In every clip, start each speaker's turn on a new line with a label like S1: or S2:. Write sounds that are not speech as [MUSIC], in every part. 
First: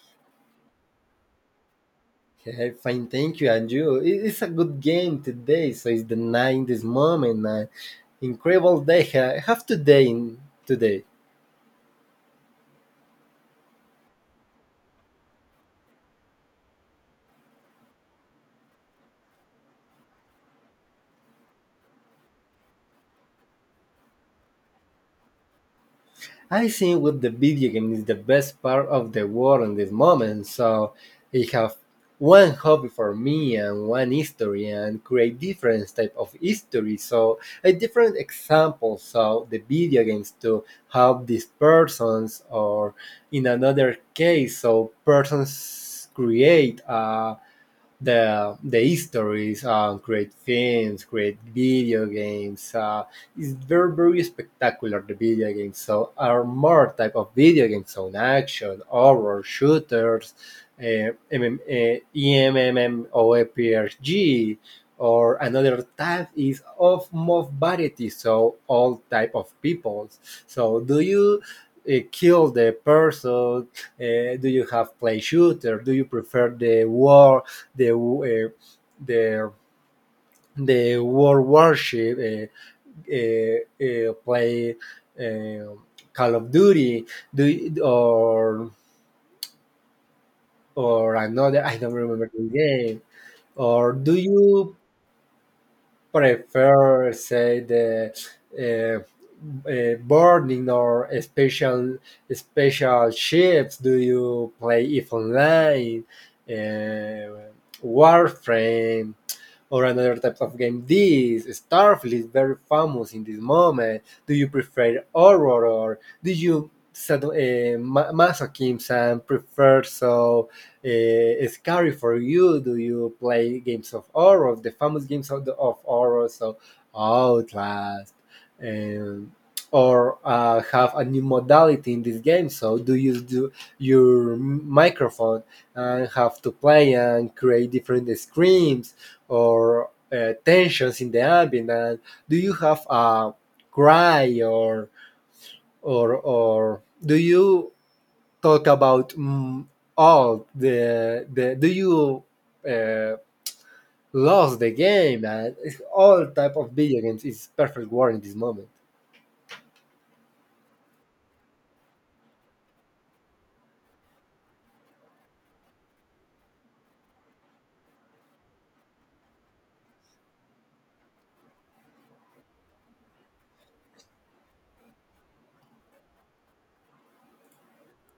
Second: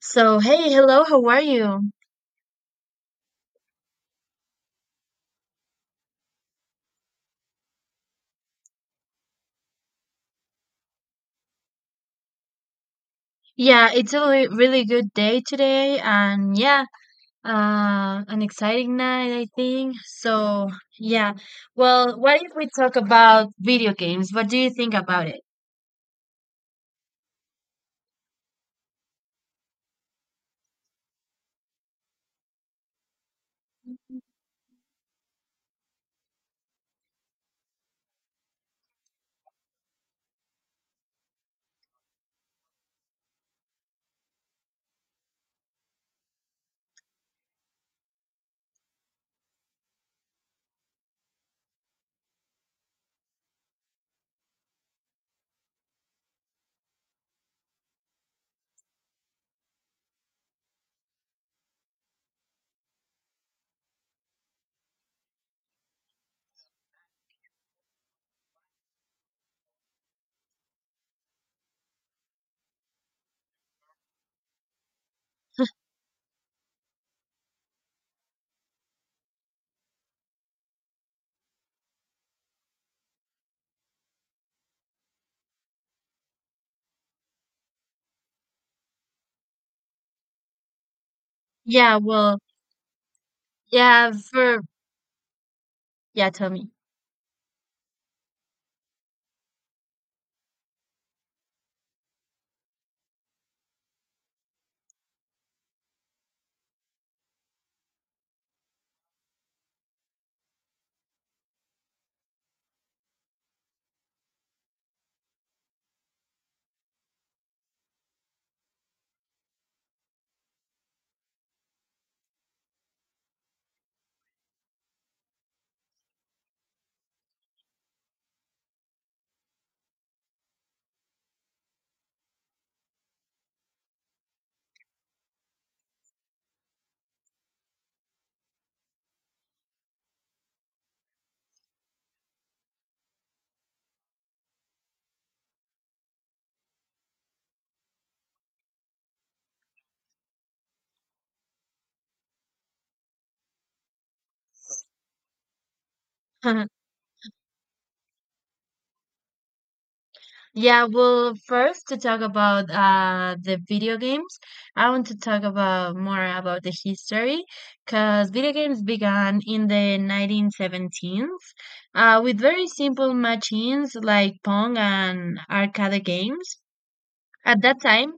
S1: So, hey, hello, how are you?
S2: Yeah, fine, thank you. And you? It's a good game today. So it's the 90th moment. An incredible day I have today. In today,
S1: Yeah, it's a really good day today, and yeah, an exciting night, I think. So, yeah, well, what if we talk about video games? What do you think about it?
S2: I think with the video game is the best part of the world in this moment. So I have one hobby for me and one history and create different type of history. So a different example. So the video games to help these persons or in another case, so persons create a the histories, great films, great video games. It's very spectacular the video games. So are more type of video games on action, horror, shooters, uh, MM, uh, EMMORPG, or another type is of more variety. So all type of peoples. So do you kill the person, do you have play shooter, do you prefer the war, the uh, the the world warship, play uh, Call of Duty, do or another, I don't
S1: Yeah,
S2: remember
S1: well,
S2: the game, or
S1: yeah,
S2: do
S1: for,
S2: you
S1: yeah, tell me.
S2: prefer say the uh, boarding or special ships, do you play if online, uh, warframe, or another type of game? This Starfield is very famous in this moment. Do you prefer horror or do you masochism and prefer so scary for you? Do you play games of horror, the famous games of horror, so Outlast, um, or have a new modality in this game? So do you do your microphone and have to play and create different screams? Or tensions in the ambient? And do you have a cry, or do you talk about all the do you uh, lost the game, and it's all type of
S1: [LAUGHS]
S2: video games is perfect word in this moment.
S1: Yeah, well, first to talk about the video games, I want to talk about more about the history because video games began in the 1917s with very simple machines like Pong and arcade games. At that time,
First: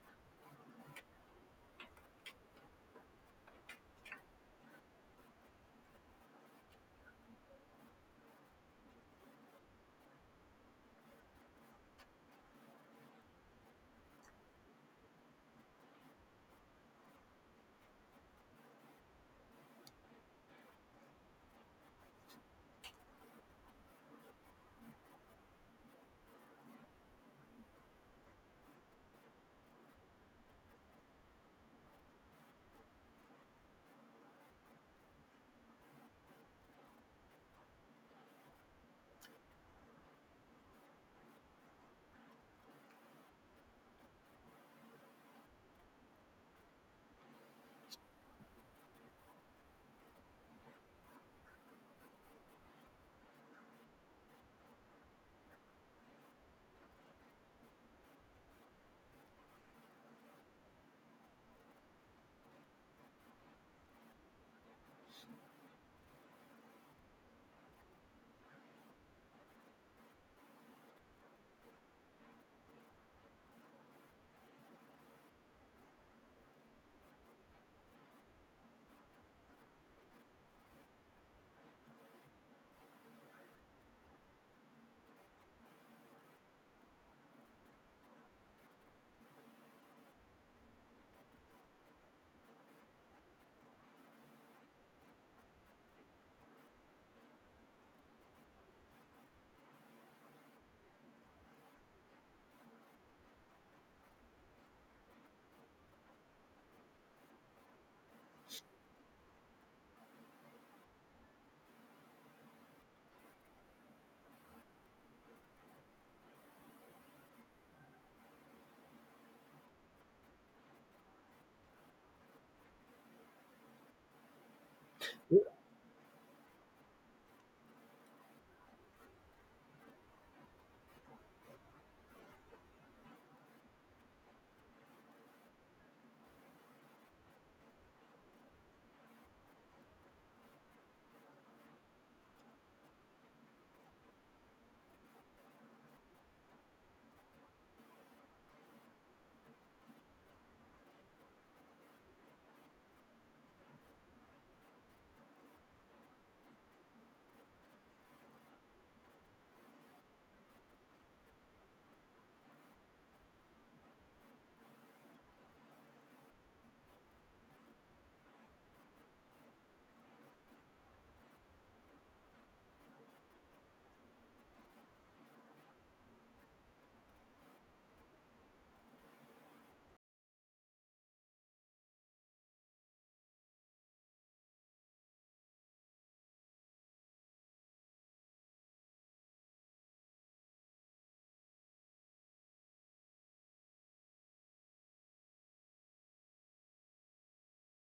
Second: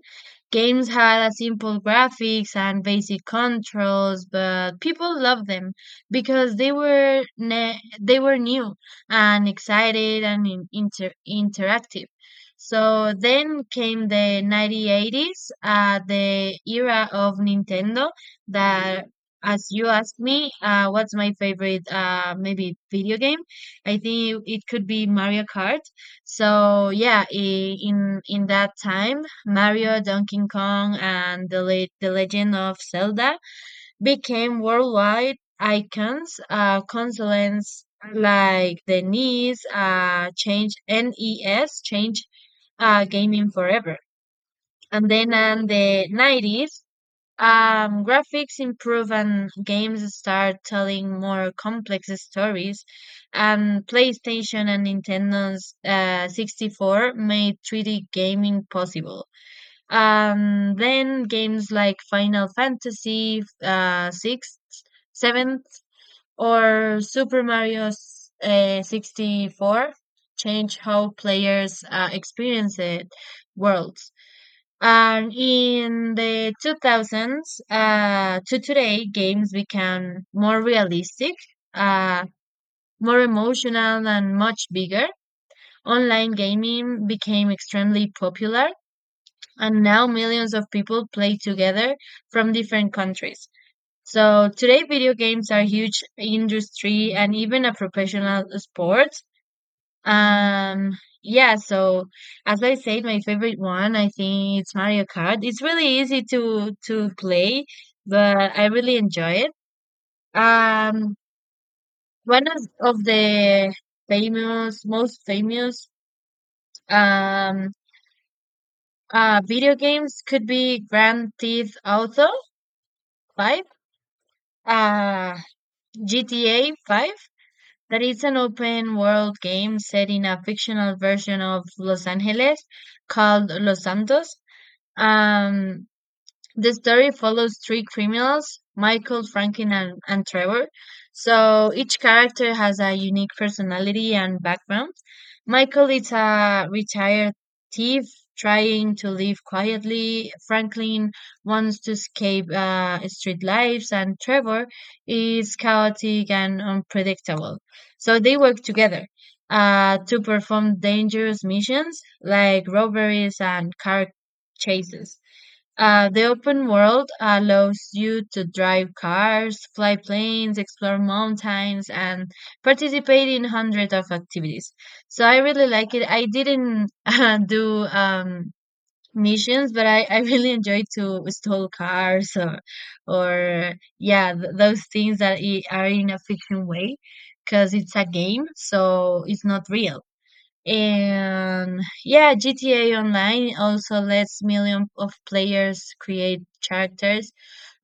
S1: games had a simple graphics and basic controls, but people loved them because they were they were new and excited and interactive. So then came the 1980s, the era of Nintendo that, as you asked me, what's my favorite, maybe, video game? I think it could be Mario Kart. So yeah, in that time, Mario, Donkey Kong, and the the Legend of Zelda became worldwide icons. Consoles like the NES changed gaming forever. And then in the 90s, graphics improve and games start telling more complex stories. And PlayStation and Nintendo's 64 made 3D gaming possible. Then games like Final Fantasy 6, 7, or Super Mario 64 change how players experience it worlds. And in the 2000s to today, games became more realistic, uh, more emotional, and much bigger. Online gaming became extremely popular, and now millions of people play together from different countries. So today, video games are huge industry and even a professional sport. Um, yeah, so, as I said, my favorite one, I think it's Mario Kart. It's really easy to play, but I really enjoy it. Um, One of the most famous um video games could be Grand Theft Auto 5, uh GTA 5. That is an open world game set in a fictional version of Los Angeles called Los Santos. Um, the story follows three criminals, Michael, Franklin, and Trevor. So each character has a unique personality and background. Michael is a retired thief trying to live quietly. Franklin wants to escape street lives, and Trevor is chaotic and unpredictable. So they work together to perform dangerous missions like robberies and car chases. The open world allows you to drive cars, fly planes, explore mountains, and participate in hundreds of activities. So I really like it. I didn't [LAUGHS] do, missions, but I really [LAUGHS] enjoy to stole cars, or yeah, those things that are in a fiction way, because it's a game, so it's not real. And yeah, GTA Online also lets millions of players create characters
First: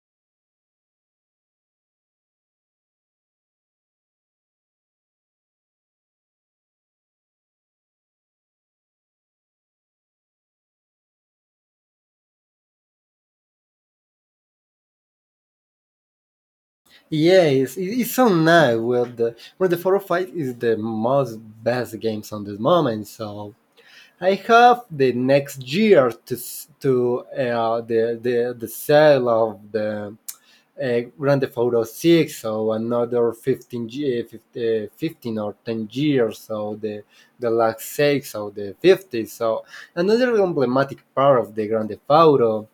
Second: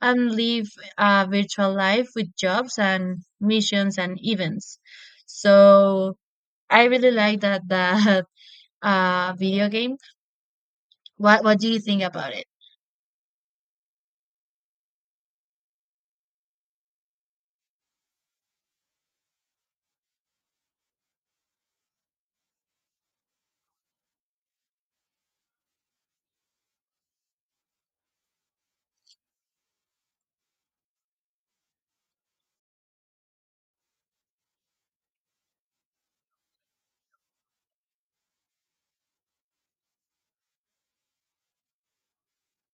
S1: and live a virtual life with jobs and missions and events. So I really like that [LAUGHS] video game. What do you think about it?
S2: Yes, it's so nice. Well, the Four of Fight is the most best games on this moment. So I have the next year to the sale of the Grand Theft Auto 6, so another 15, 15 or 10 years, so the last 6 or the 50s, so another emblematic part of the Grand Theft Auto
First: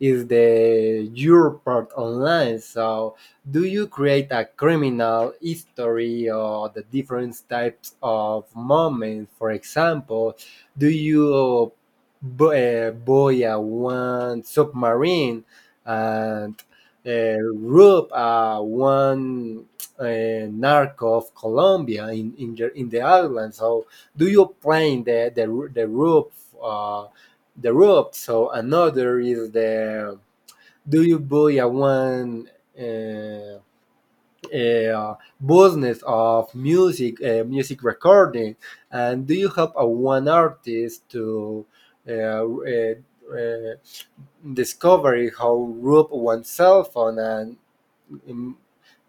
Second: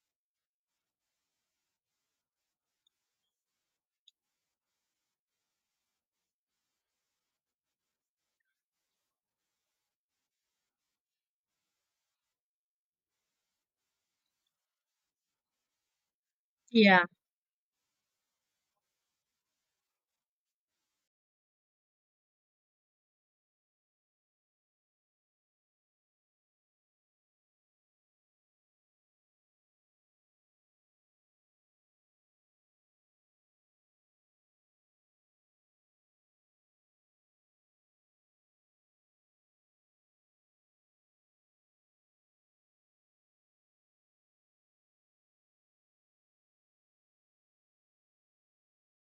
S2: is the your part online. So do you create a criminal history or the different types of moments? For example, do you bo buy a one submarine and
S1: Yeah.
S2: Rube, one narco of Colombia in the island. So do you playing the Rube, uh, the Rube? So another is the do you buy a one uh, uh, business of music, music recording, and do you have a one artist to uh, uh, uh, discovery how Rube oneself on, and um,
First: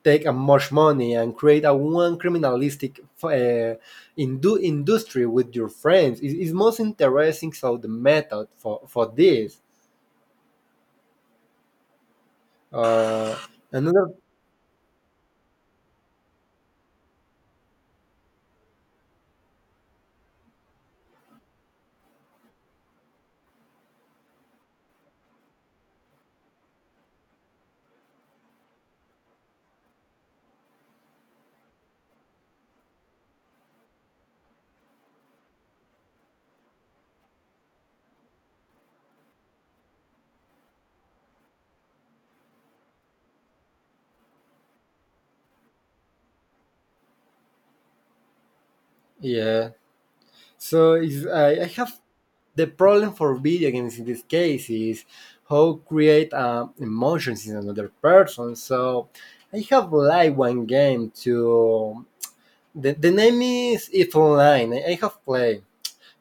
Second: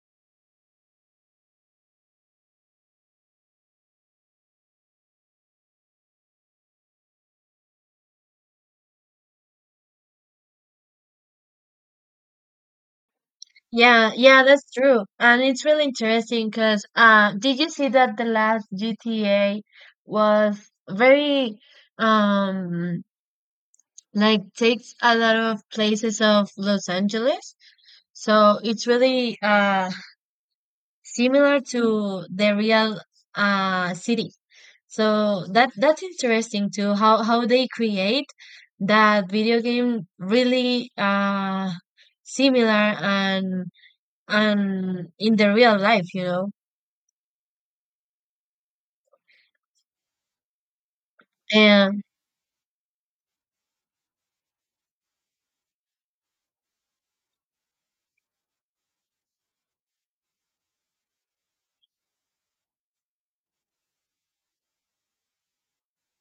S2: take much money and create a one criminalistic industry with your friends is most interesting so the method for this. Uh,
S1: Yeah,
S2: another
S1: yeah, that's true. And it's really interesting because did you see that the last GTA was very, um like, takes a lot of places of Los Angeles. So it's really similar to the real city. So that's interesting too, how they create that video game really similar and in the real life.
S2: Yeah, so is I have
S1: And
S2: the problem for video games in this case is how create emotions in another person. So I have like one game to, the name is if online, I have played.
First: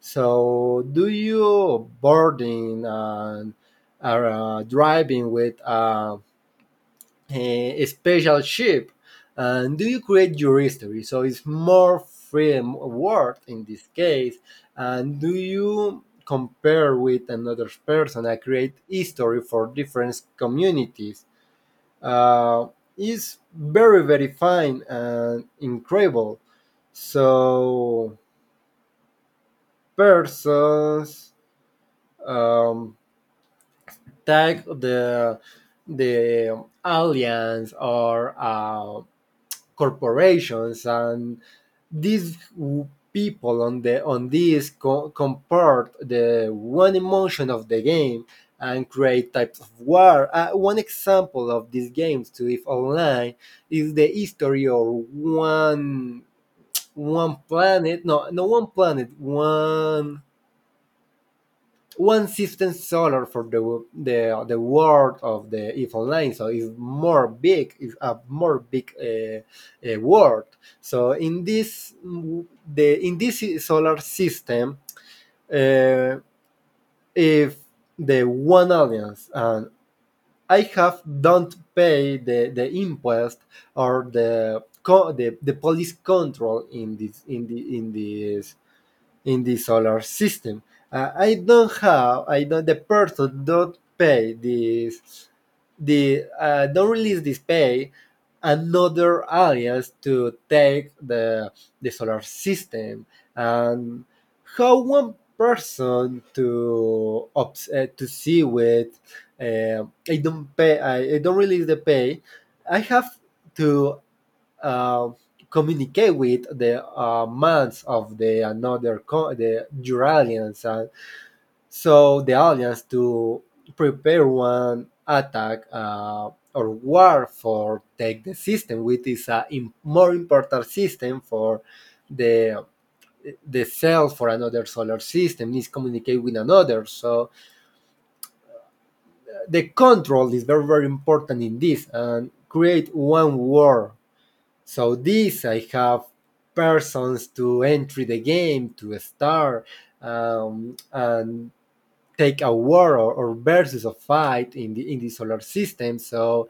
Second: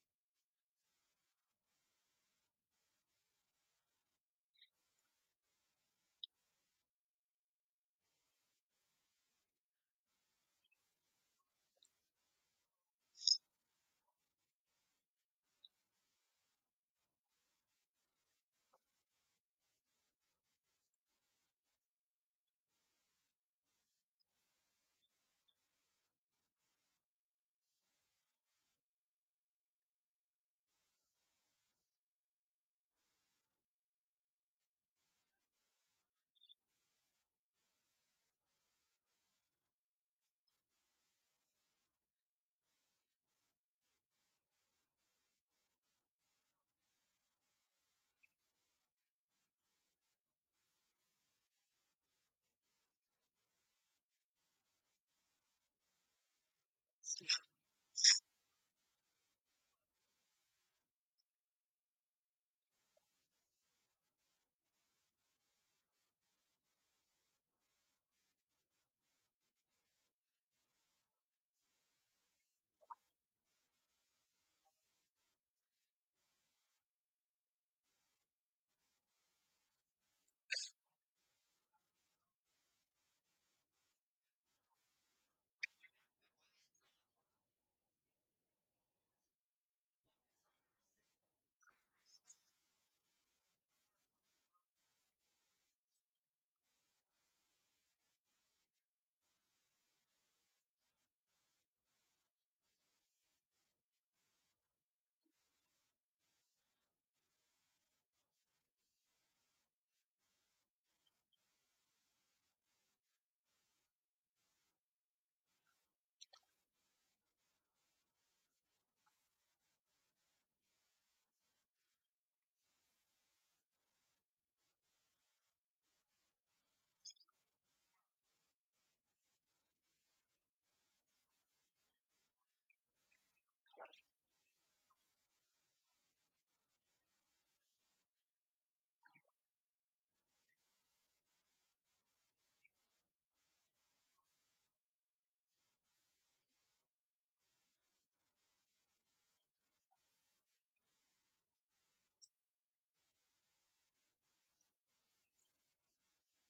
S2: So do you boarding and are driving with a special ship? And do you create your history? So it's more freedom of word in this case. And do you compare with another person? I create history for different communities. Uh, is very fine and incredible. So persons. Um, tag the aliens or corporations, and these people on the on this comport the one emotion of the game and create types of war. One example of these games to if online is the history, or one, one planet, no, no, one planet, one, one system solar for the world of the if online, so it's more big, it's a more big world. So in this, the in this solar system, uh, if the one audience, and I have don't pay the impost or the police control in this, in the in this, in the solar system. I don't have, I don't, the person don't pay this, the, don't release this pay, another aliens to take the solar system, and how one person to to see with, uh, I don't pay, I don't release the pay. I have to uh, communicate with the minds of the another the your aliens, and so the aliens to prepare one attack, or war for take the system, which is a more important system for the the cell, for another solar system is communicate with another. So the control is very important in this, and create one war. So this I have persons to enter the game to start, and take a war, or versus a fight in the solar system. So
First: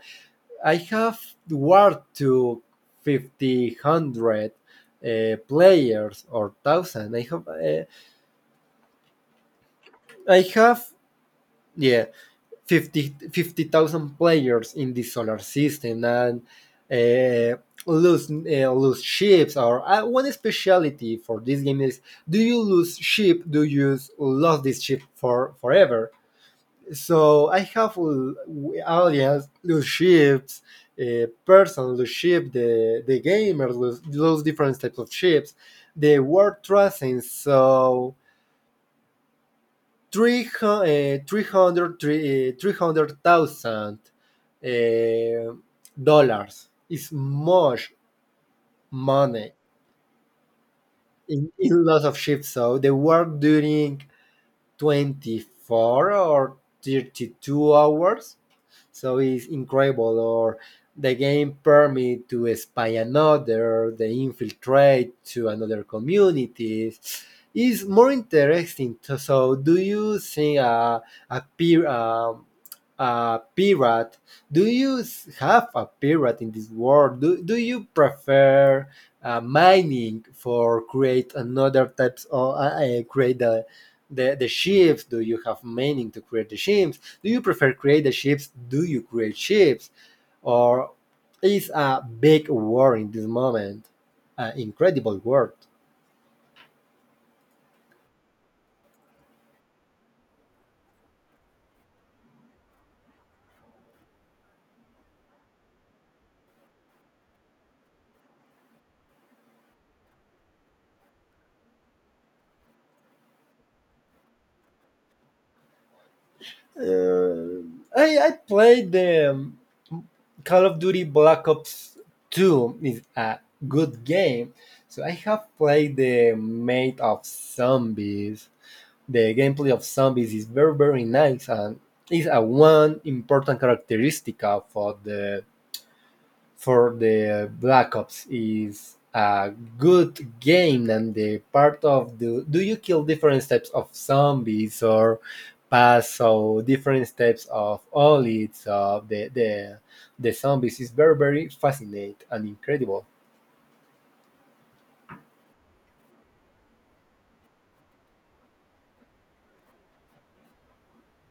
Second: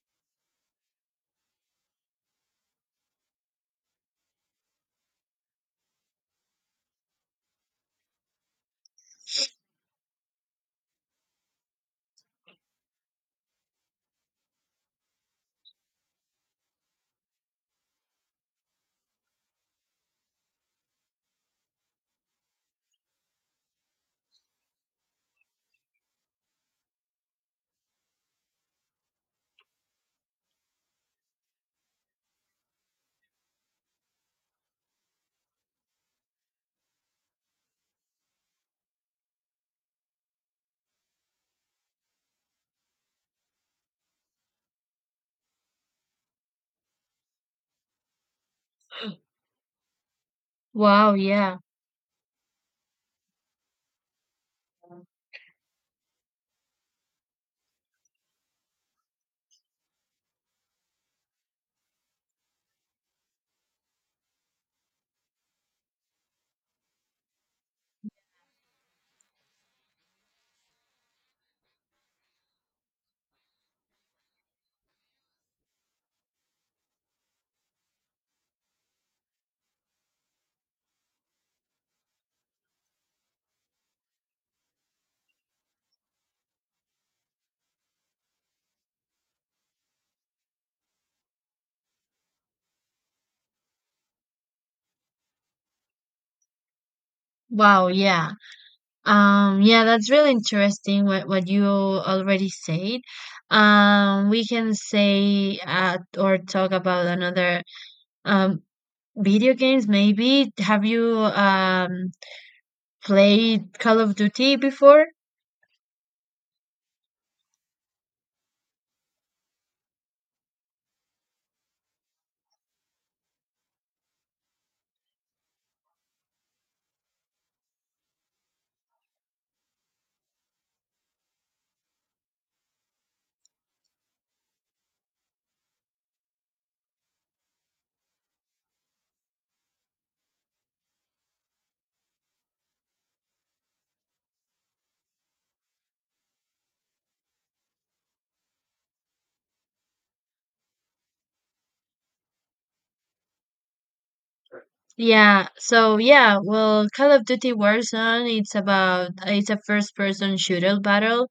S2: I have war to fifty hundred players or thousand. I have I have yeah, 50,000 players in the solar system, and uh, lose ships, or one speciality for this game is, do you lose ship, do you lose this ship for forever? So I have aliens lose ships, a person lose ship, the gamers lose different types of ships, the world tracing. So 300, $300,000 uh, dollars is much money
S1: wow, yeah.
S2: in lots of ships. So they work during 24 or 32 hours, so it's incredible. Or the game permit to spy another, the infiltrate to another communities. It's more interesting to, so do you think a, a pirate? Do you have a pirate in this world? Do, do you prefer mining for create another types, or create the ships? Do you have meaning to create the ships? Do you prefer create the ships? Do you create ships? Or is a big war in this moment, an incredible word?
S1: Wow, yeah. Yeah, that's really interesting, what you already said. We can say or talk about another, um, video games maybe. Have you, played Call of Duty before?
S2: Uh, I played the Call of Duty Black Ops 2. Is a good game. So I have played the Made of Zombies. The gameplay of zombies is very nice, and is a one important characteristic for the for the Black Ops. Is a good game, and the part of the, do you kill different types of zombies, or pass, so different types of all, it's of the zombies is very fascinating and incredible.
S1: Yeah, so yeah, well, Call of Duty Warzone, it's a first-person shooter battle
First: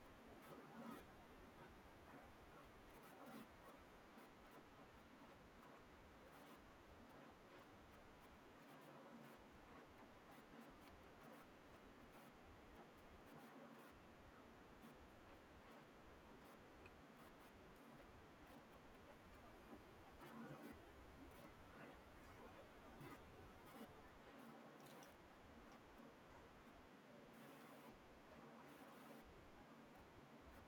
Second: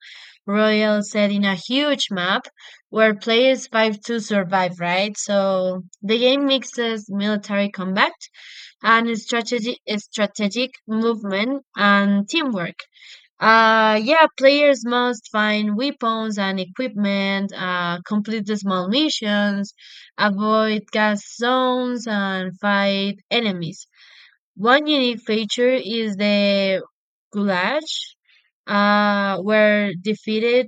S1: royal set in a huge map where players fight to survive, right? So the game mixes military combat and strategic movement and teamwork. Yeah, players must find weapons and equipment, complete the small missions, avoid gas zones, and fight enemies. One unique feature is the goulash, where defeated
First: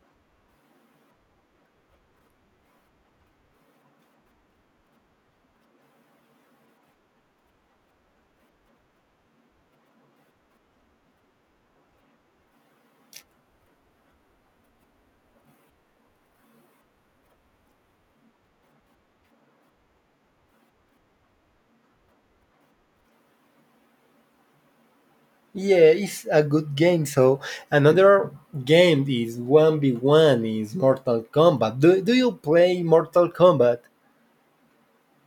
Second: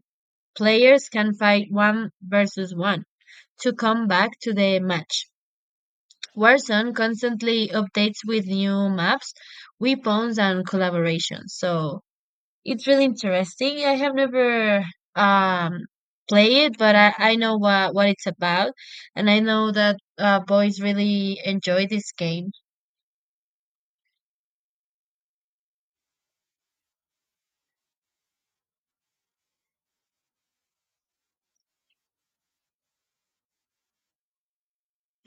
S1: players can fight one versus one to come back to the match. Warzone constantly updates with new maps, weapons, and collaborations. So it's really interesting. I have never, um, played it, but I know what it's about, and I know that boys really enjoy this game.
S2: Yeah, it's a good game. So another game is 1v1, is Mortal Kombat. Do, do you play Mortal Kombat?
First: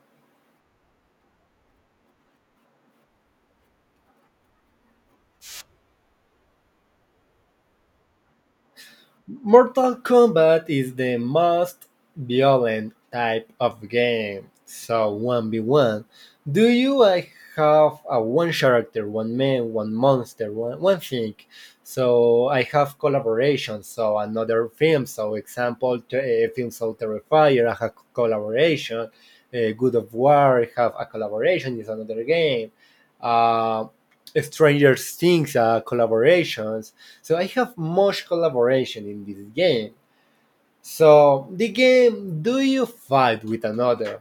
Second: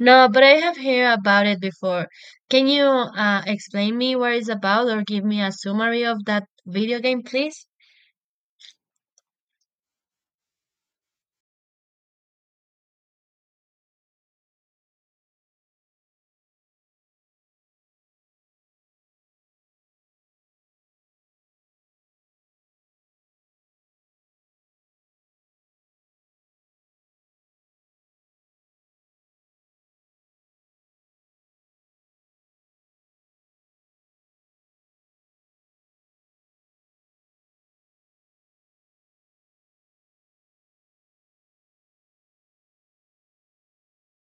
S1: No, but I have heard about it before. Can you explain me what it's about, or give me a summary of that video game, please?
S2: Mortal Kombat is the most violent type of game. So 1v1. Do you have a one character, one man, one monster, one thing? So I have collaboration. So another film. So example, film, so Terrifier, I have collaboration. Good of War, I have a collaboration. Is another game. Uh, Stranger Things, collaborations, so I have much collaboration in this game. So the game, do you fight with another?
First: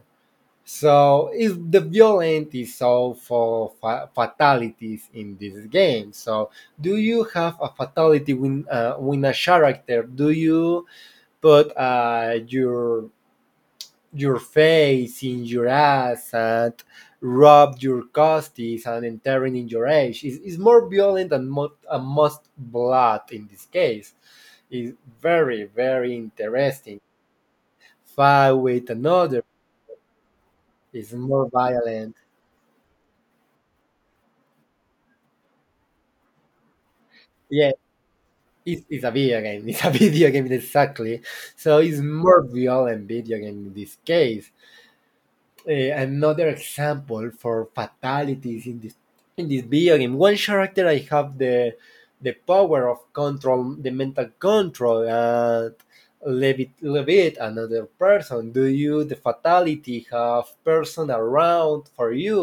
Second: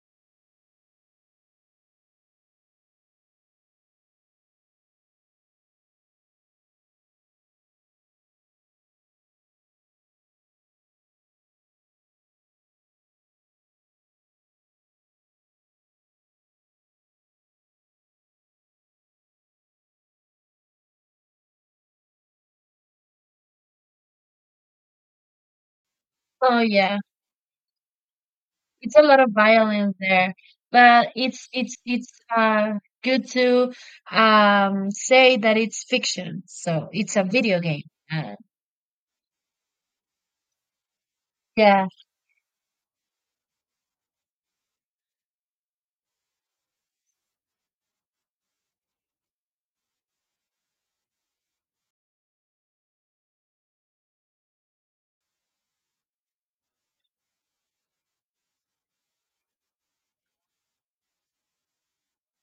S2: So is the violent is all for fatalities in this game. So do you have a fatality when, when a character? Do you put your face in your ass and rub your costis and entering in your age is more violent and, and most blood in this case is very
S1: Oh, yeah.
S2: interesting, fight with
S1: It's a lot of
S2: another,
S1: violence there, but
S2: is
S1: it's
S2: more
S1: it's it's
S2: violent.
S1: uh good to say that it's fiction, so it's a video
S2: Yeah,
S1: game. Uh,
S2: it's a video game, it's a [LAUGHS] video game, exactly. So
S1: yeah.
S2: it's more violent video game in this case. Another example for fatalities in this video game. One character I have the power of control, the mental control, and levit another person. Do you the fatality have person around for you,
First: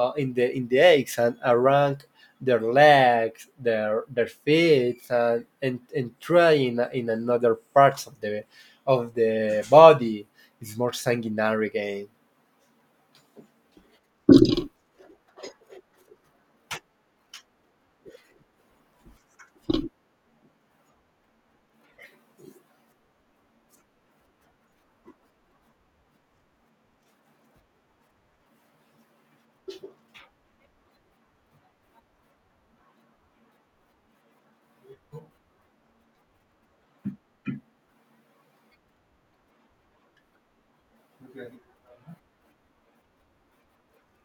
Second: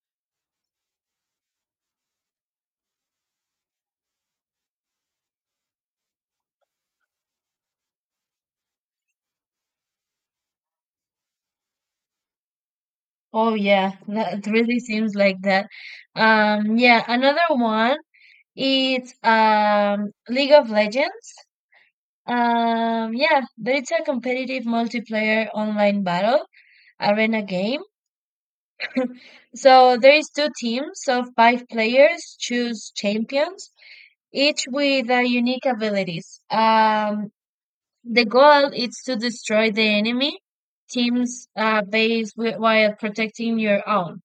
S2: in the eggs and around their legs, their feet, and and try in another parts of the body. It's more sanguinary game.
S1: Oh yeah. That it really seems like that. Yeah, another one is, League of Legends. Yeah, but it's a competitive multiplayer online battle arena game. So there is two teams of five players choose champions each with their unique abilities. The goal is to destroy the enemy team's base while protecting your own.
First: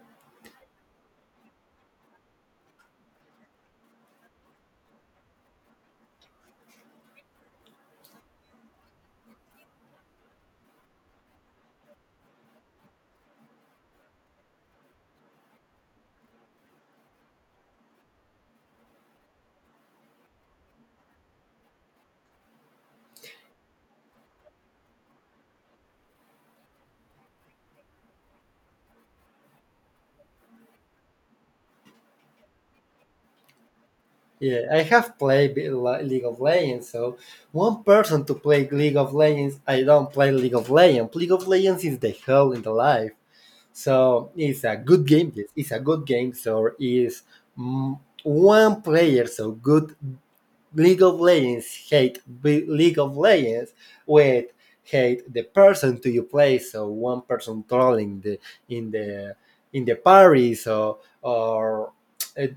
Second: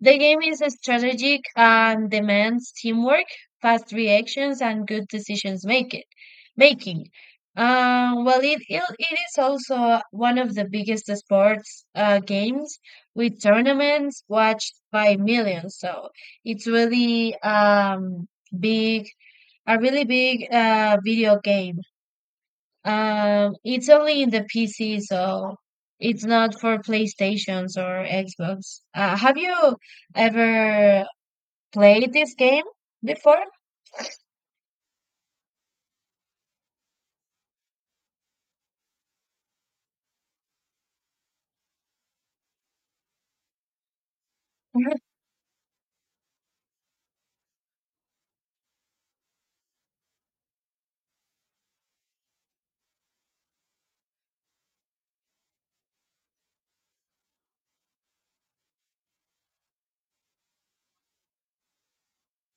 S1: The game is strategic and demands teamwork, fast reactions, and good decisions making. Well, it is also one of the biggest sports games with tournaments watched by millions. So it's really, big a really big video game. It's only in the PC, so it's not for PlayStations or Xbox. Have you ever played this game before?
S2: Yeah, I have played League of Legends, so one person to play League of Legends. I don't play League of Legends. League of Legends is the hell in the life. So it's a good
S1: [LAUGHS]
S2: game. Yes, it's a good game. So is one player so good, League of Legends hate, League of Legends with hate the person to you play. So one person trolling the in the parties, or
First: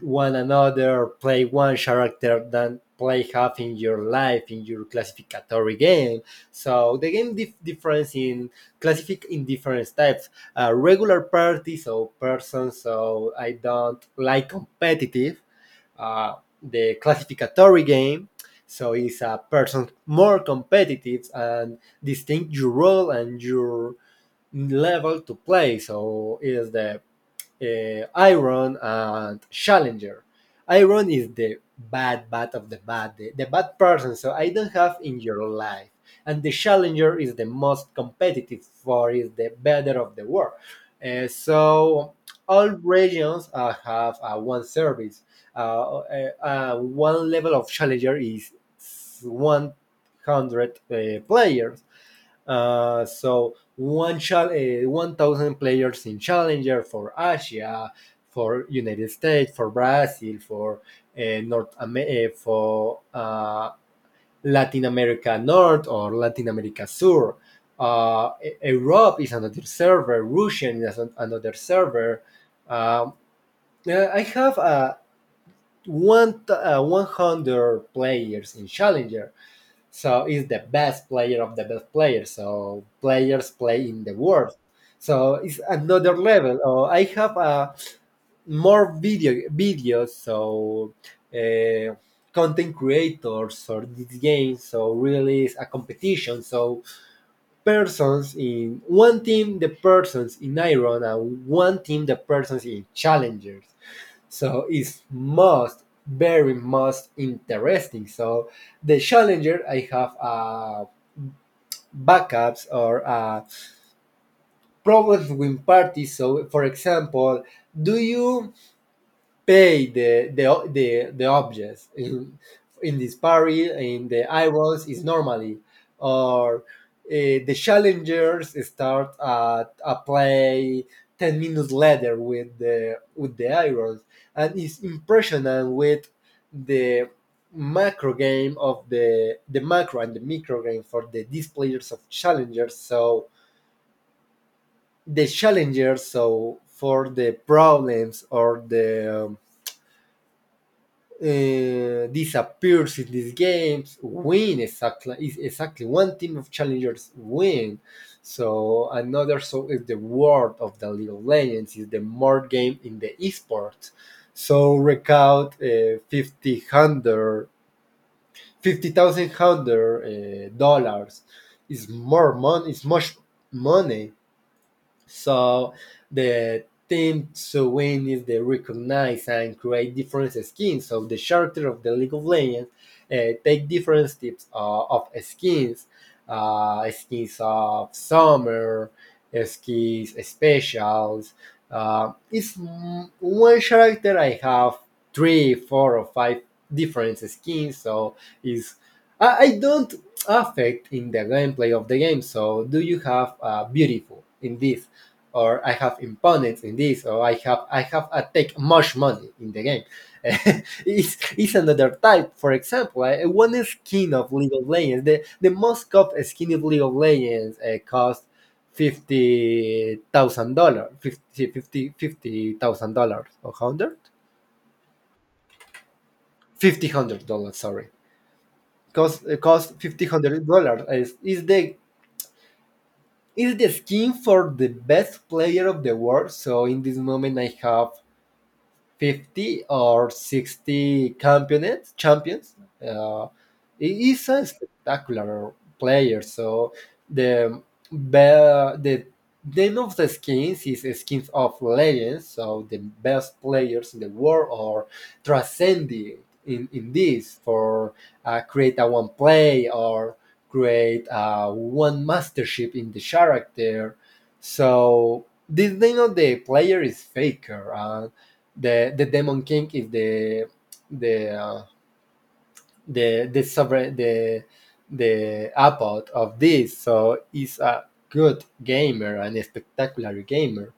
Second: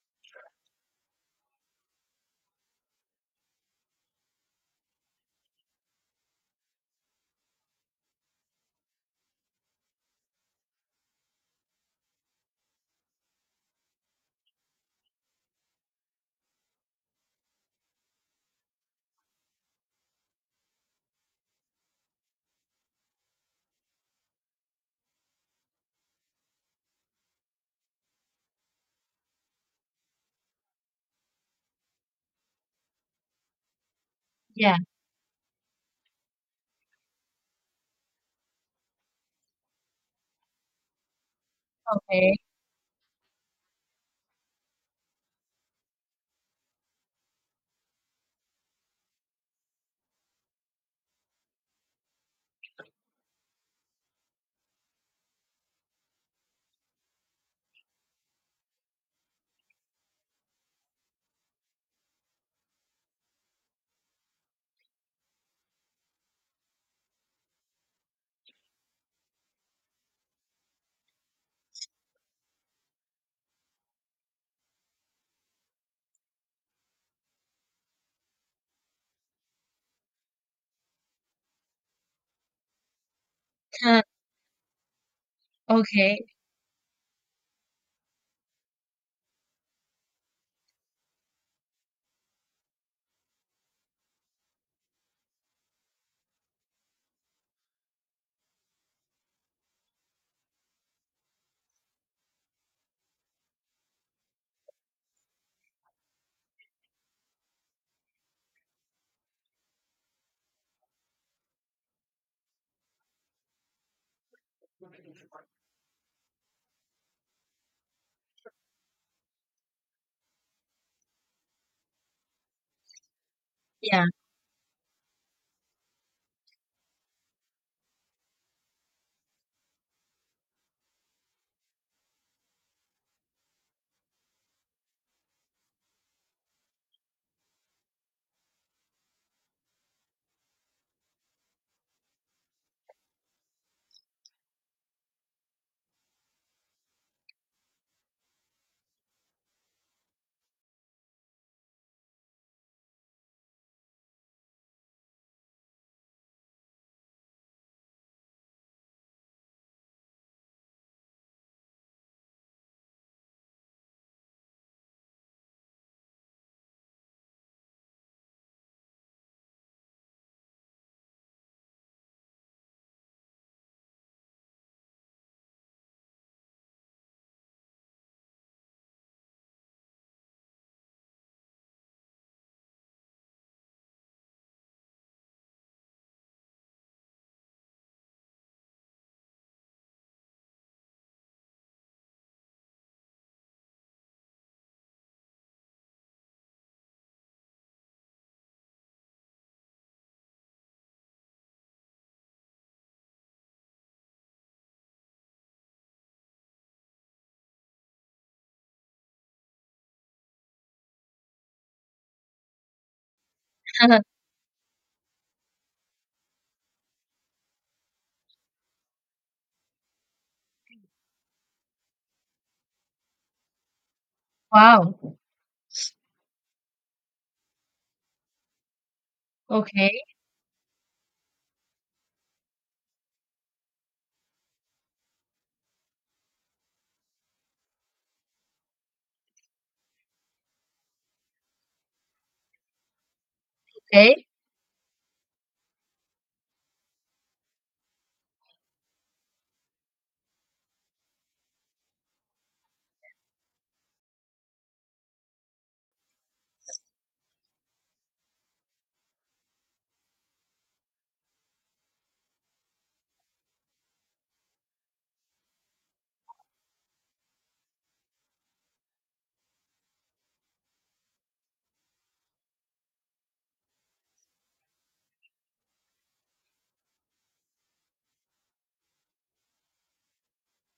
S2: one another play one character than play half in your life in your classificatory game, so the game difference in classific in different types regular parties. So person, so I don't like competitive, uh, the classificatory game. So it's a person more competitive and distinct your role and your level to play. So it is the Iron and Challenger. Iron is the bad, bad of the bad, the bad person, so I don't
S1: Yeah.
S2: have in your life. And the Challenger is the most competitive for is the better of the world. So
S1: Okay.
S2: all regions have one service. One level of Challenger is 100 players, so 1,000 players in Challenger for Asia, for United States, for Brazil, for uh, North Amer- uh, for uh, Latin America North or Latin America Sur. Europe is another server. Russian is another server. Um, I have 100 players in Challenger, so it's the best player of the best players. So players play
S1: Huh.
S2: in the world. So it's another
S1: Okay.
S2: level. Oh, I have more videos. So uh, content creators or this game. So really is a competition. So persons in one team, the persons in Iron, and one team, the persons in Challengers. So it's most very most interesting. So the Challenger, I have a backups or problems between parties. So, for example, do you pay the objects in this party
S1: Yeah.
S2: in the irons is normally, or the challengers start at a play 10 minutes later with the irons, and it's impressionant with the macro game of the macro and the micro game for the these players of challengers, so the challengers, so for the problems or the disappears in these games win exactly is exactly one team of challengers win, so another, so is the world of the League of Legends is the more game in the esports, so recount 50 hundred fifty thousand hundred dollars, is more money, is much money. So the team to win is to recognize and create different skins. So the character of the League of Legends take different types of skins, skins of summer, skins specials. It's one character. I have three, four, or five different skins. So is I don't affect in the gameplay of the game. So do you have beautiful in this? Or I have opponents in this, or I have I take much money in the game. [LAUGHS] It's another type. For example, one skin
S1: [LAUGHS]
S2: of League of Legends, the most cop skin of League of Legends costs $50,000, fifty thousand dollars or hundred,
S1: Wow.
S2: $5,000. Sorry, cost
S1: Okay.
S2: $5,000. Is the skin for the best player of the world? So in this moment, I have 50 or 60 champions. uh, he
S1: Okay.
S2: is a spectacular player, so the be- the name of the skins is skins of legends, so the best players in the world are transcending in this for create a one play or create a one mastership in the character, so this name of the player is Faker. The demon king is the uh, the sovereign, the abbot of this, so he's a good gamer and a spectacular gamer,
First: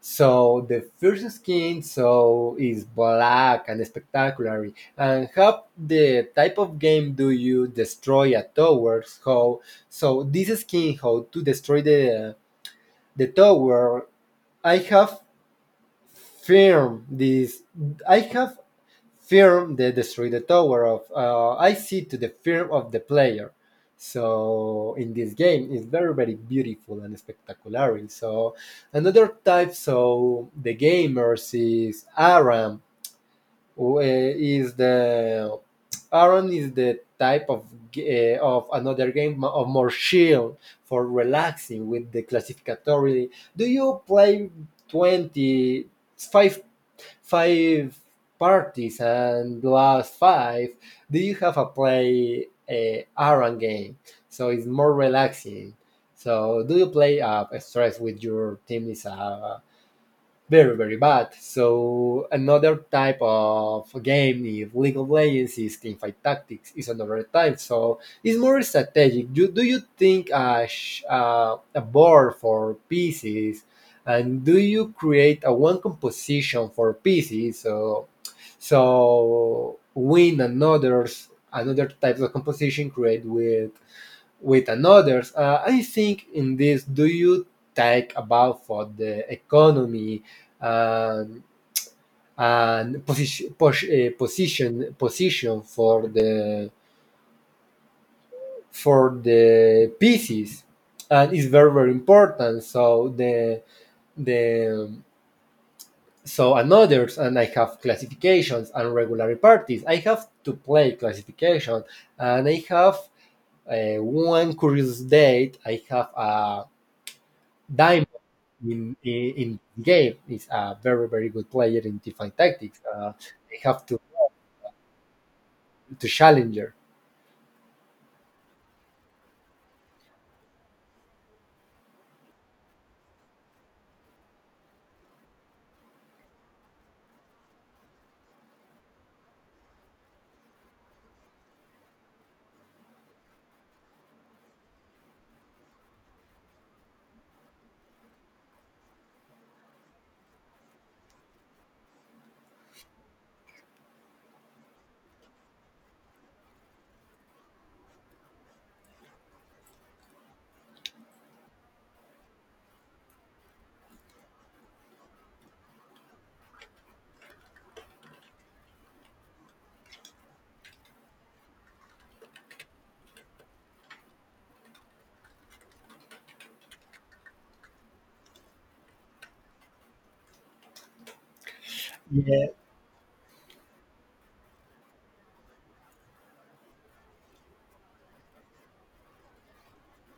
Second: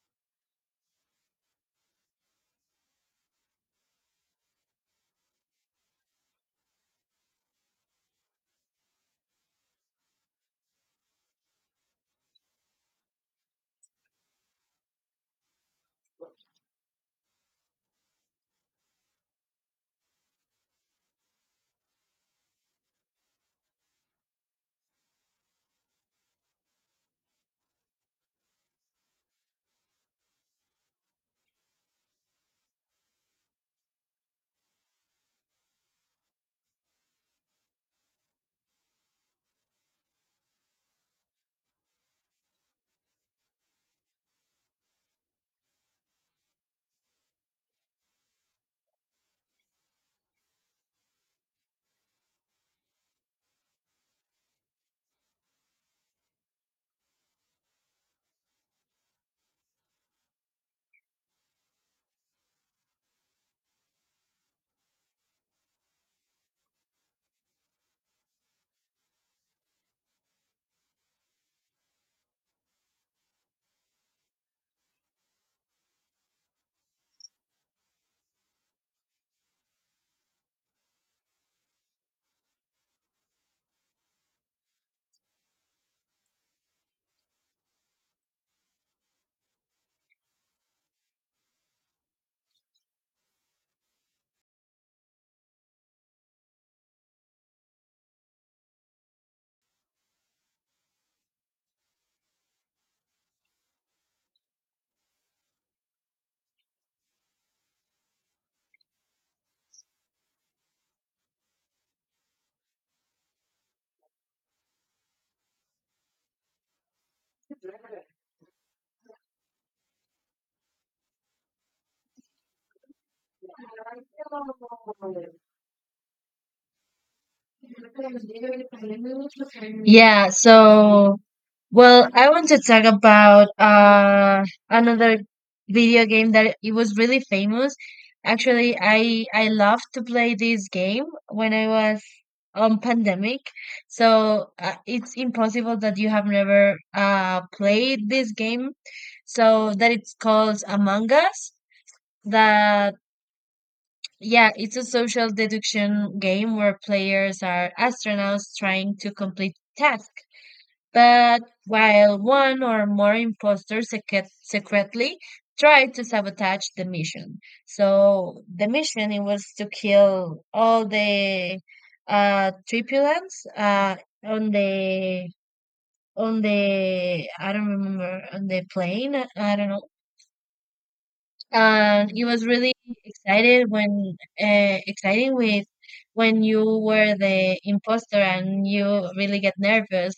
S2: so the first skin, so is black and spectacular, and how the type of game, do you destroy a tower, how, so this skin how to destroy the tower. I have firm this. I have firm that destroy the tower of. I see to the firm of the player. So in this game, it's very very beautiful and spectacular. So another type. So the gamers is Aram. Who, is the Aram is the type of of another of more chill, for relaxing with the classificatory. Do you play 20, five parties, and last five, do you have a play a Aran game? So it's more relaxing. So do you play, stress with your team, is a very very bad. So another type of game, if League of Legends is Teamfight Tactics, is another type. So it's more strategic. Do you think a board for pieces, and do you create a one composition for pieces? So win another's another type of composition, create with another's. I think in this, do you take about for the economy? and and position pos- eh, position position for the pieces, and it's very very important. So the so and others, and I have classifications and regular parties. I have to play classification, and I have one curious date. I have a Diamond in the game, is a very very good player in Teamfight Tactics. They have to challenger.
S1: Yeah. So. Well, I want to talk about another video game that it was really famous. Actually, I loved to play this game when I was on pandemic. So, it's impossible that you have never played this game. So that it's called Among Us. That yeah, it's a social deduction game where players are astronauts trying to complete tasks, but while one or more imposters secretly tried to sabotage the mission. So the mission it was to kill all the tripulants, on the, I don't remember, on the plane. I don't know. And it was
S2: Yeah,
S1: really excited when exciting with when you were the imposter and you really get nervous,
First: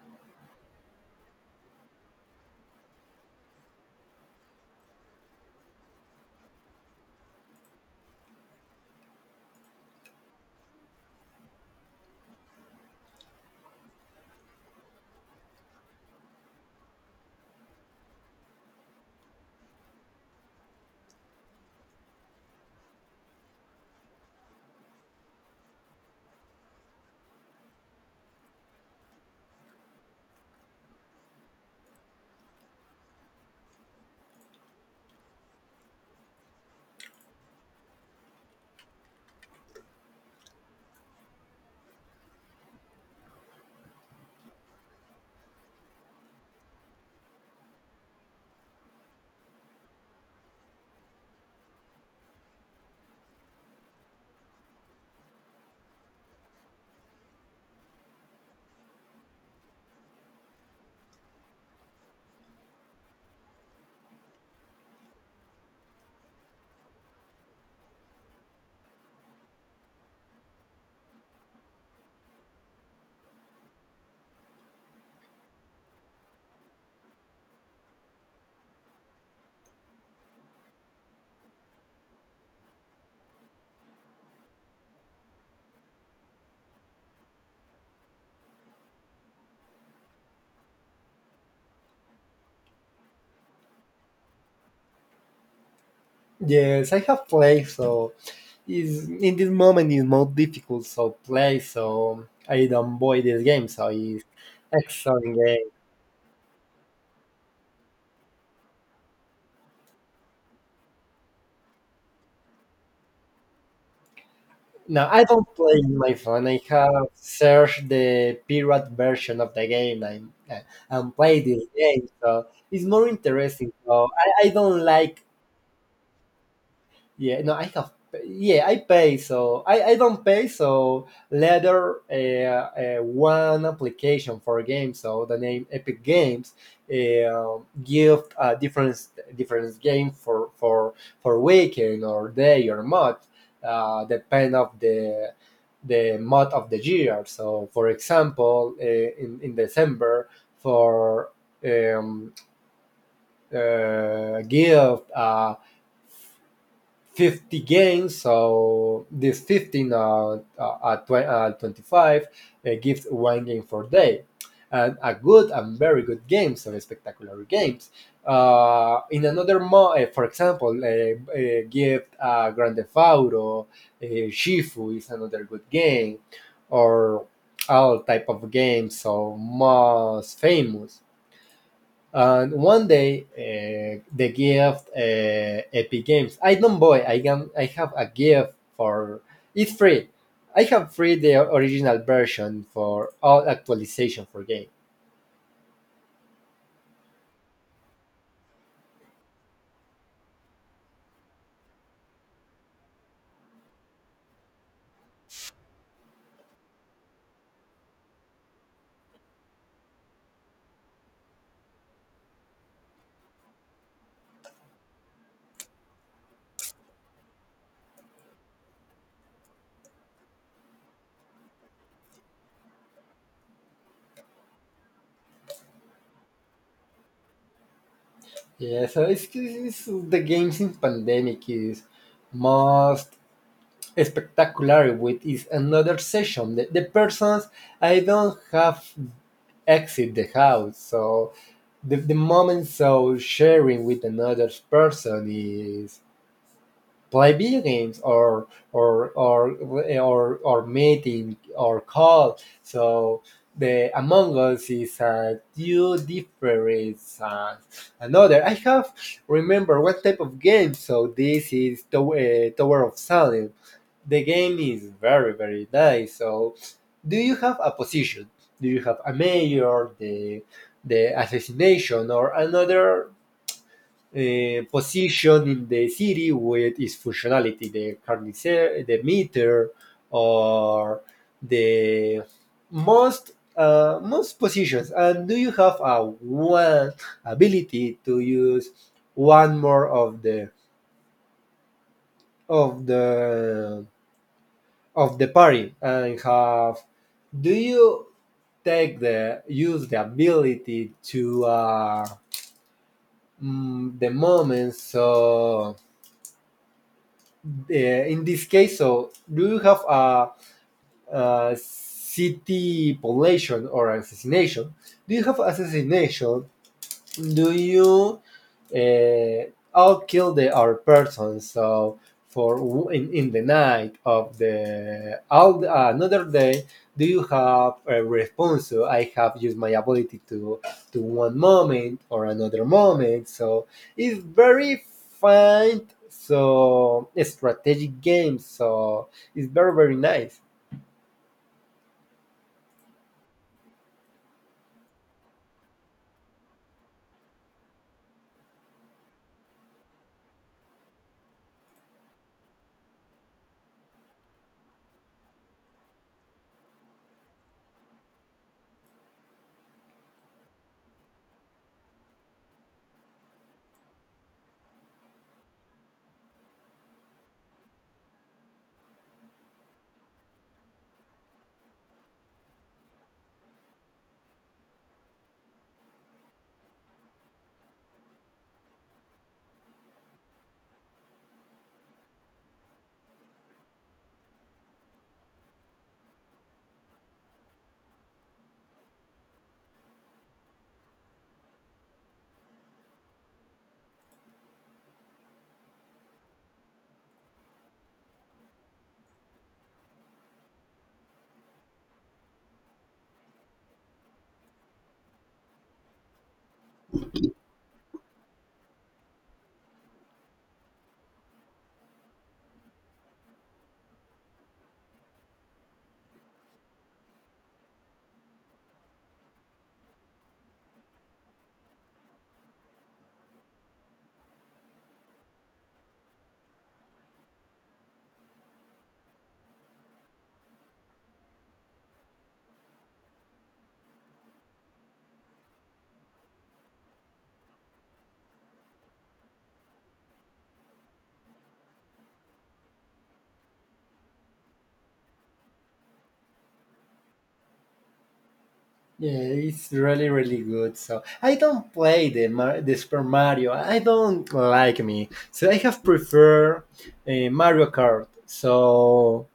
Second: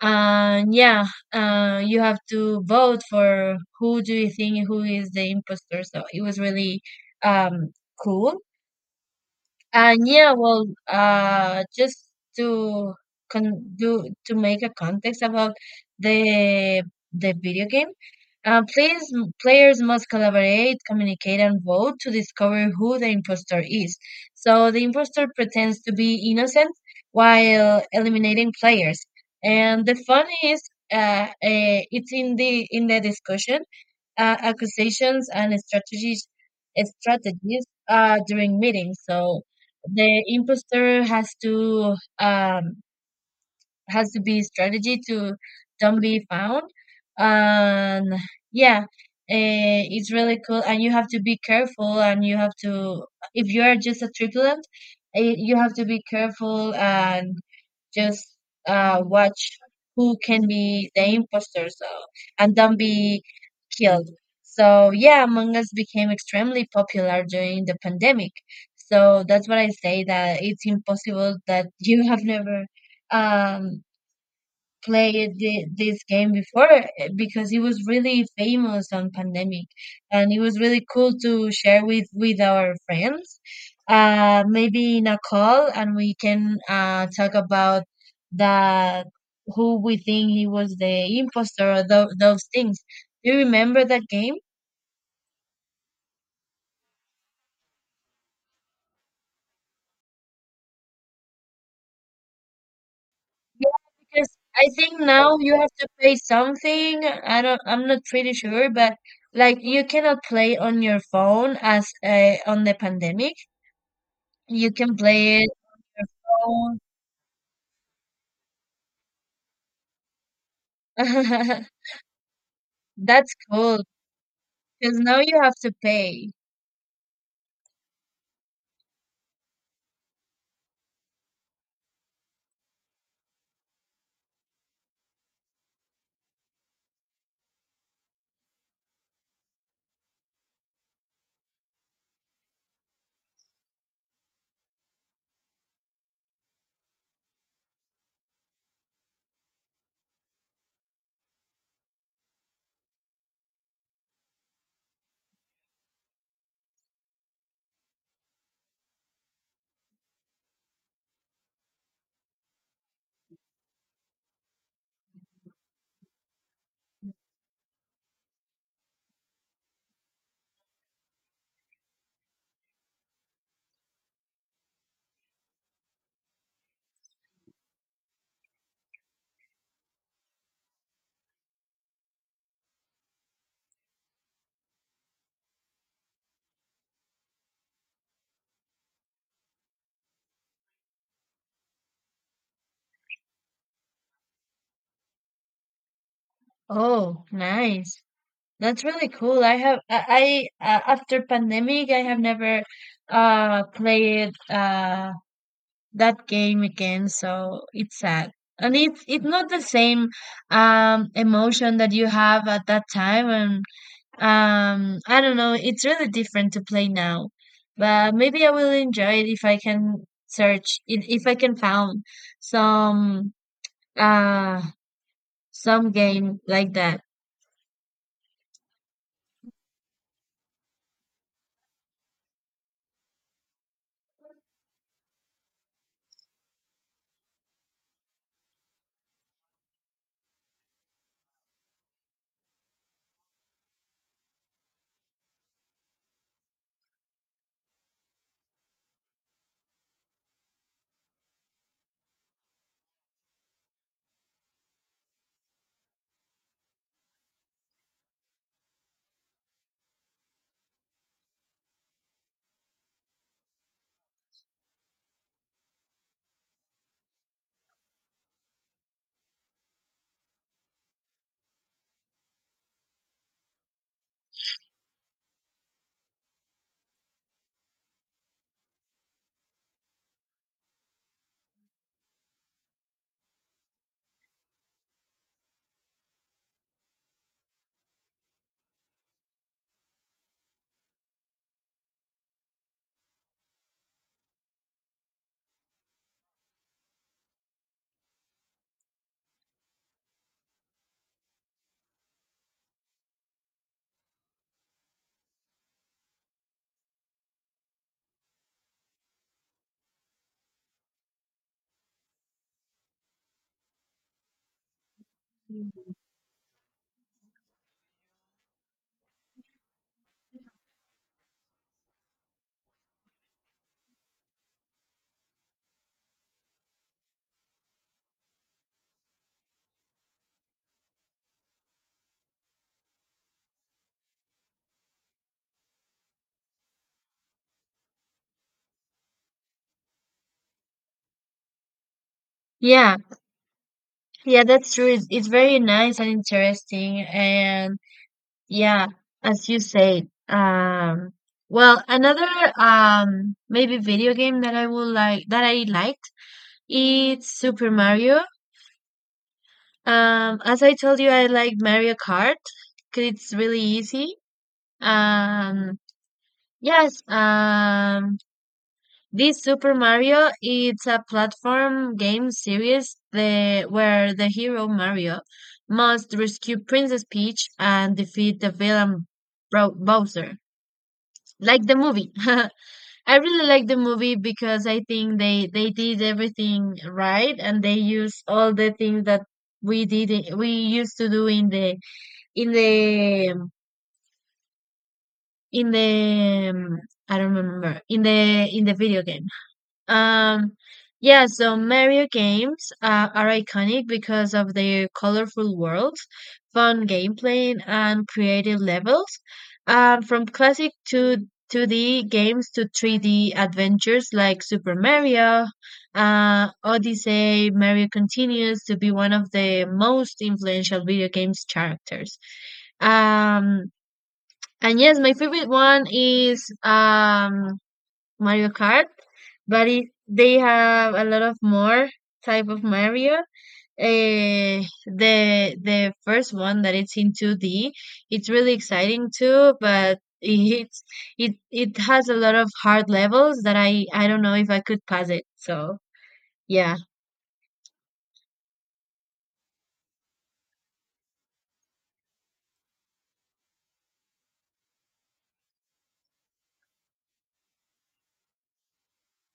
S1: and yeah, you have to vote for who do you think who is the imposter. So it was really, um, cool. And yeah, well, just to con do to make a context about the video game, uh, players players must collaborate, communicate, and vote to discover who the impostor is. So the impostor pretends to be innocent while eliminating players, and the fun is, uh, it's in the, discussion, accusations and strategies during meetings. So the imposter has to be strategy to don't be found. And yeah, eh, it's really cool. And you have to be careful. And if you are just a tripulant, eh, you have to be careful and just watch who can be the imposter. So, and don't be killed. So yeah, Among Us became extremely popular during the pandemic. So that's what I say, that it's impossible that you have never, um played this game before, eh, because it was really famous on pandemic, and it was really cool to share with our friends, maybe in a call, and we can talk about that, who we think he was the imposter, or those things. Do you remember that game?
S2: yes, I have played, so is in this moment is more difficult so play, so I don't buy this game, so it's
S1: Because I think
S2: excellent
S1: now you
S2: game.
S1: have to pay something. I'm not pretty sure, but like you cannot play on your phone as, on the pandemic. You can
S2: No, I
S1: play
S2: don't
S1: it
S2: play in my phone. I
S1: on
S2: have searched the pirate version of the game, and
S1: your
S2: and play this
S1: phone.
S2: game, so it's
S1: [LAUGHS]
S2: more
S1: That's
S2: interesting.
S1: cool
S2: So I don't
S1: because now
S2: like.
S1: you have to pay.
S2: Yeah, no, I have. Yeah, I pay. So I don't pay. So later, one application for a game. So the name Epic Games uh, give a different game for for weekend or day or month, depend of the month of the year. So for example, in December, for um, give. 50 games, so this 15 25, gives one game per day, and a good and very good games, some spectacular games, in for example, give, Grand Theft Auto, uh, Shifu is another good game, or all type of games, so most famous, and one day, the gift, Epic Games. I don't buy. I can. I have a gift for. It's free. I have free the original version for all actualization for game.
S1: Oh, nice. That's really cool. I have I After pandemic I have never played that game again, so it's sad. And it's not the same emotion that you have at that time when. I don't know. It's really different to play now, but maybe I will enjoy it if I can search, if I can found some, uh some game like that.
S2: Yeah, so it's the games in pandemic is most spectacular with is another session. The persons I don't have exit the house, so the moment so sharing with another person is play video games, or meeting or call. So the Among Us is a new difference. Another, I have remember what type of game. So this is Tower, Tower of Salem. The game is very very nice. So do you have a position? Do you have a mayor, the assassination, or another position in the city with its functionality, the carnicer, the meter, or the most most positions. And do you have a one ability to use one more of of the the party and have? Do you take the use the ability to the moment, so in this case, so do you have a city population or assassination? Do you have assassination, do you uh, all kill the our person, so for in the night of the all another day, do you have a response, so I have used my ability to one moment or another moment, so it's very fine, so a strategic game, so it's very very nice.
S1: Yeah, yeah, that's true. It's very nice and interesting, and yeah, as you say. Well, another, maybe video game that I liked, it's Super Mario. As I told you, I like Mario Kart because it's really easy. Um, yes, this Super Mario, it's a platform game series, where the hero Mario must rescue Princess Peach and defeat the villain Bro Bowser. Like the movie. [LAUGHS] I really like the movie because I think they did everything right and they use all the things that we used to do in the, in the in the um, I don't remember, in the video game. Um, yeah, so Mario games are iconic because of their colorful worlds, fun gameplay, and creative levels. From classic to 2D games to 3D adventures like Super Mario, Odyssey, Mario continues to be one of the most influential video games characters. Um, and yes, my favorite one is, Mario Kart, but they have a lot of more type of Mario. The first one that it's in 2D, it's really exciting too, but it has a lot of hard levels that I don't know if I could pass it. So, yeah.
S2: Yeah, it's really really good. So I don't play the Super Mario. I don't like me. So I have preferred Mario Kart. So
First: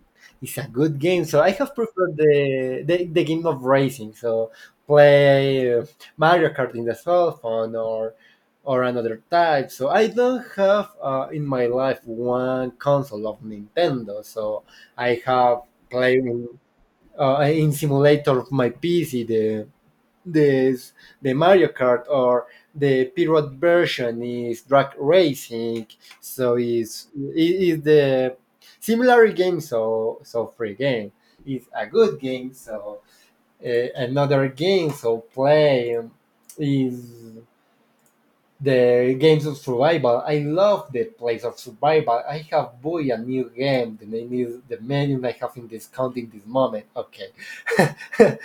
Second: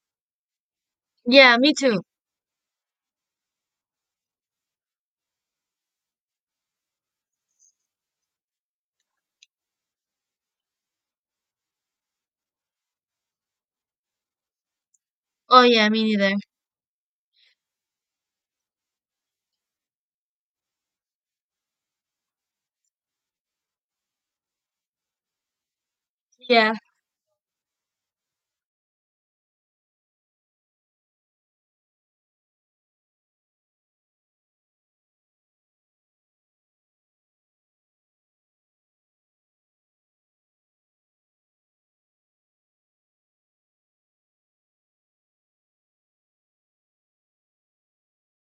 S2: it's a good game. So I
S1: Yeah, me
S2: have
S1: too.
S2: preferred the game of racing. So play Mario Kart in the cell phone, or another type. So I don't have in my life one console of Nintendo. So I have
S1: Oh yeah, me
S2: played
S1: neither.
S2: in simulator of my PC, this the Mario Kart, or the period version is drag racing, so
S1: Yeah.
S2: is the similar game. So free game is a good game. So another game. So play, is the games of survival. I love the place of survival. I have boy a new game. The name is the menu I have in this count in this moment. Okay. [LAUGHS]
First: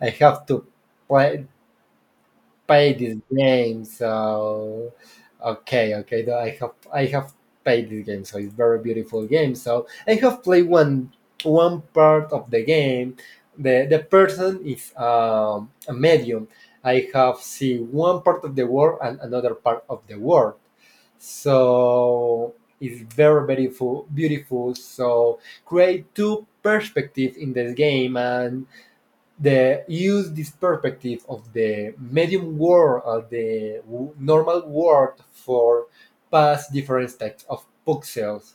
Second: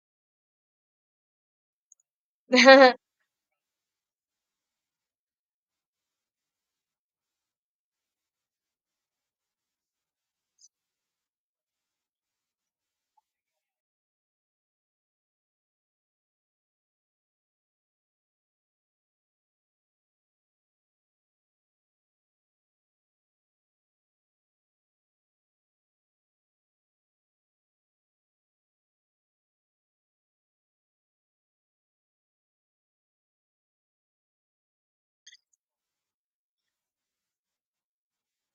S2: I have to play
S1: [LAUGHS]
S2: paid this game, so okay, okay. Though I have paid this game, so it's very beautiful game. So I have played one part of the game. The person is a medium. I have seen one part of the world and another part of the world. So it's very beautiful. So create two perspectives in this game, and the use this perspective of the medium world and the normal world for past different types of pixels.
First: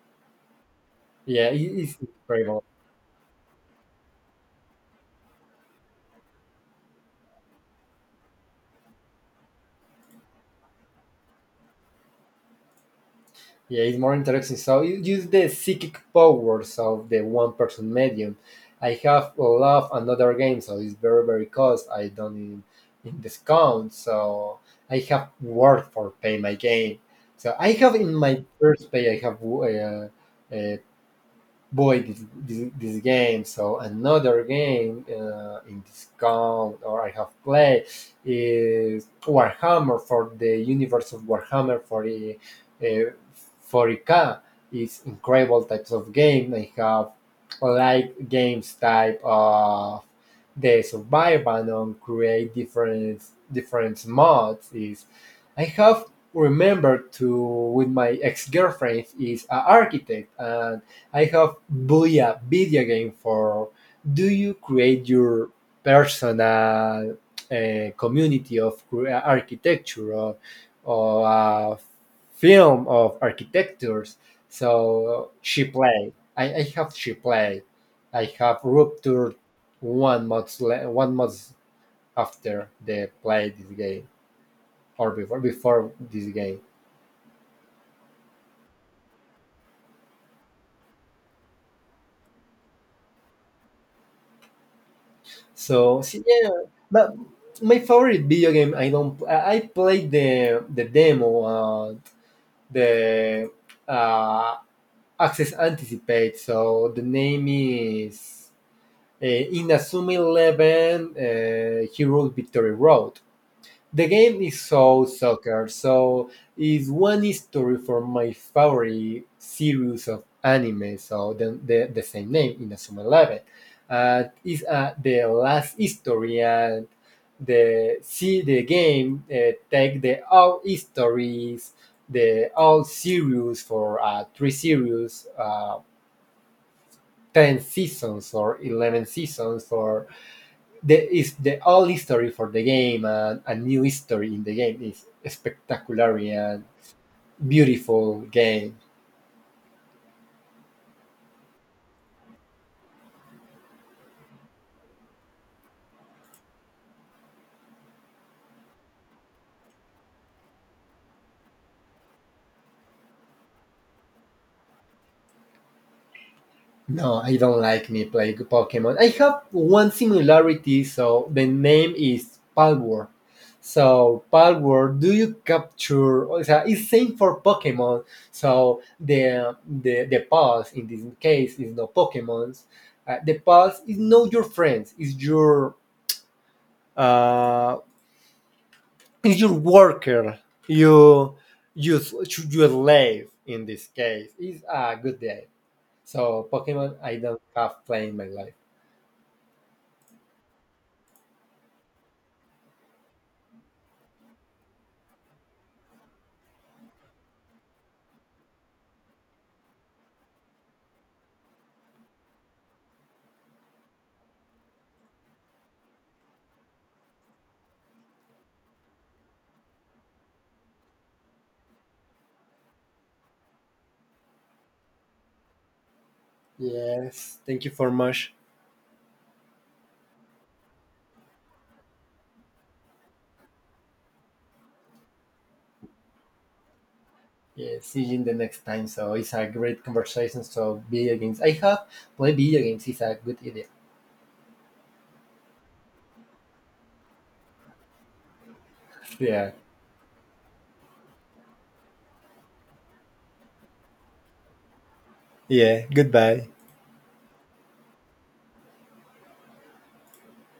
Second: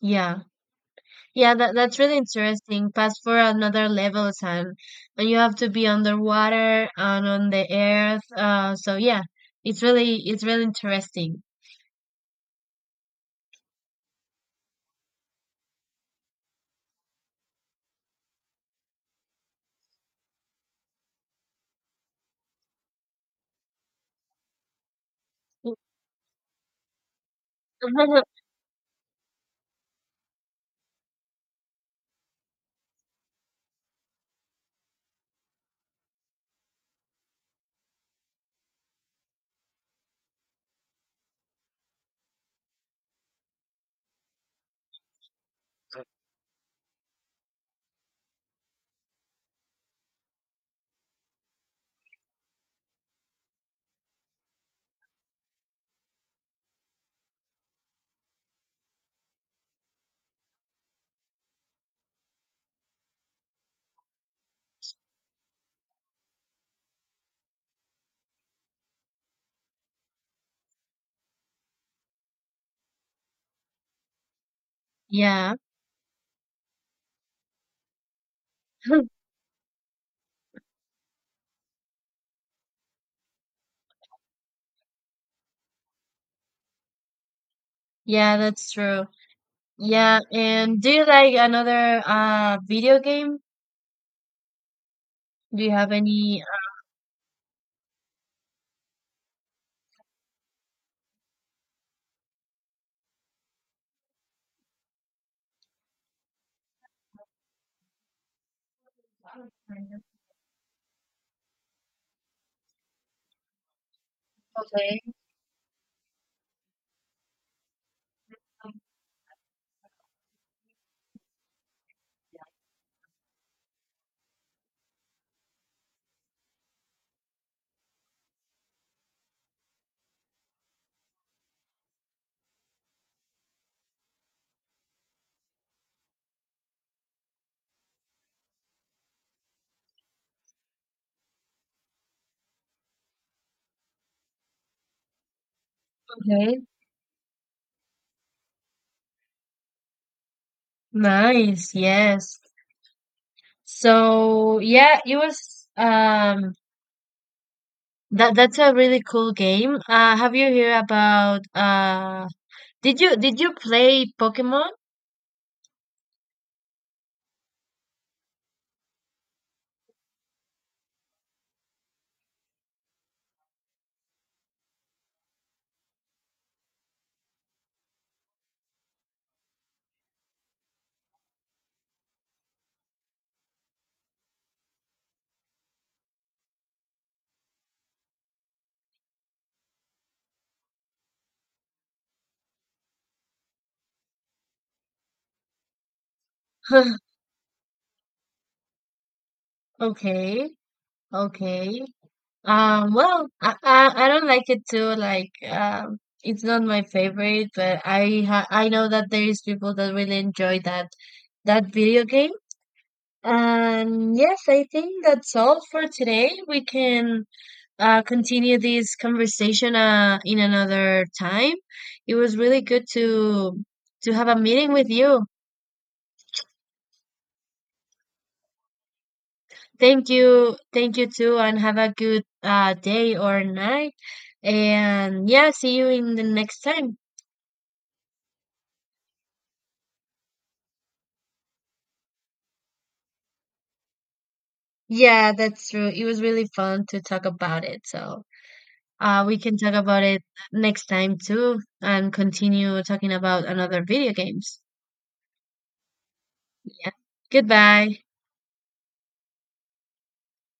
S1: Yeah.
S2: Yeah,
S1: Yeah, that,
S2: it's
S1: that's really
S2: incredible.
S1: interesting. Pass for another level, Sam. And you have to be underwater and on the earth. So yeah, it's really interesting.
S2: Yeah, it's more interesting. So you use the psychic powers of the one person medium. I have love another game, so it's very very cost. I done in discount, so I have work for pay my game. So I have in
S1: [LAUGHS]
S2: my first pay, I have uh, boy this game, so another game, in this count or I have played, is Warhammer, for the universe of Warhammer 40, uh, 40K is incredible types of game. I have like games type of days of Biobanon, create different mods, is I have remembered to with my ex-girlfriend, is an architect, and I have bought a video game for, do you create your personal community of architecture, or a film of architectures, so
S1: Yeah,
S2: she played. I have she played, I have ruptured one month after they played this game, or before this game.
S1: yeah, that's true. Yeah, and do you like another video game? Do you have
S2: So,
S1: any?
S2: yeah, but my favorite video game, I don't, I played the demo, the uh, Access Anticipate. So the name is uh,
S1: uh,
S2: Inazuma Eleven, Heroes Victory Road. The game is
S1: Okay.
S2: so soccer, so is one story from my favorite series of anime, so the same name, Inazuma Eleven. It's the last history, and the see the game take the all histories, the all series for three series, ten seasons or 11 seasons for the is the old history for the game, and a new history in the game is spectacular
S1: Okay.
S2: and beautiful game.
S1: Nice. Yes. So yeah, it was, that's a really cool game. Have you heard about? Did you play Pokemon?
S2: No, I don't like me playing Pokemon. I have one similarity, so the name is Palworld. So Palworld, do you capture? It's same for Pokemon. So the pulse in this case is no Pokemons. The pulse is not your friends. It's your uh, you worker, you you you slave in this case, it's a good day, so Pokemon, I
S1: [LAUGHS]
S2: don't have play in my life.
S1: Okay, okay. Well, I don't like it too. Like, it's not my favorite, but I know that there is people that really enjoy that video game. And yes, I think that's all for today. We can continue this conversation in another time. It was really good to have a meeting with you.
S2: Yes, thank you for much.
S1: Thank you. Thank you too, and have a good, day or night. And yeah, see you in the next time.
S2: Yeah, see you in the next time, so it's a great conversation, so video games. I have play video games, is a good idea.
S1: Yeah, that's true. It was really fun to talk about it. So, we
S2: yeah
S1: can talk about it next time too and continue talking about another video games.
S2: yeah goodbye.
S1: Yeah. Goodbye.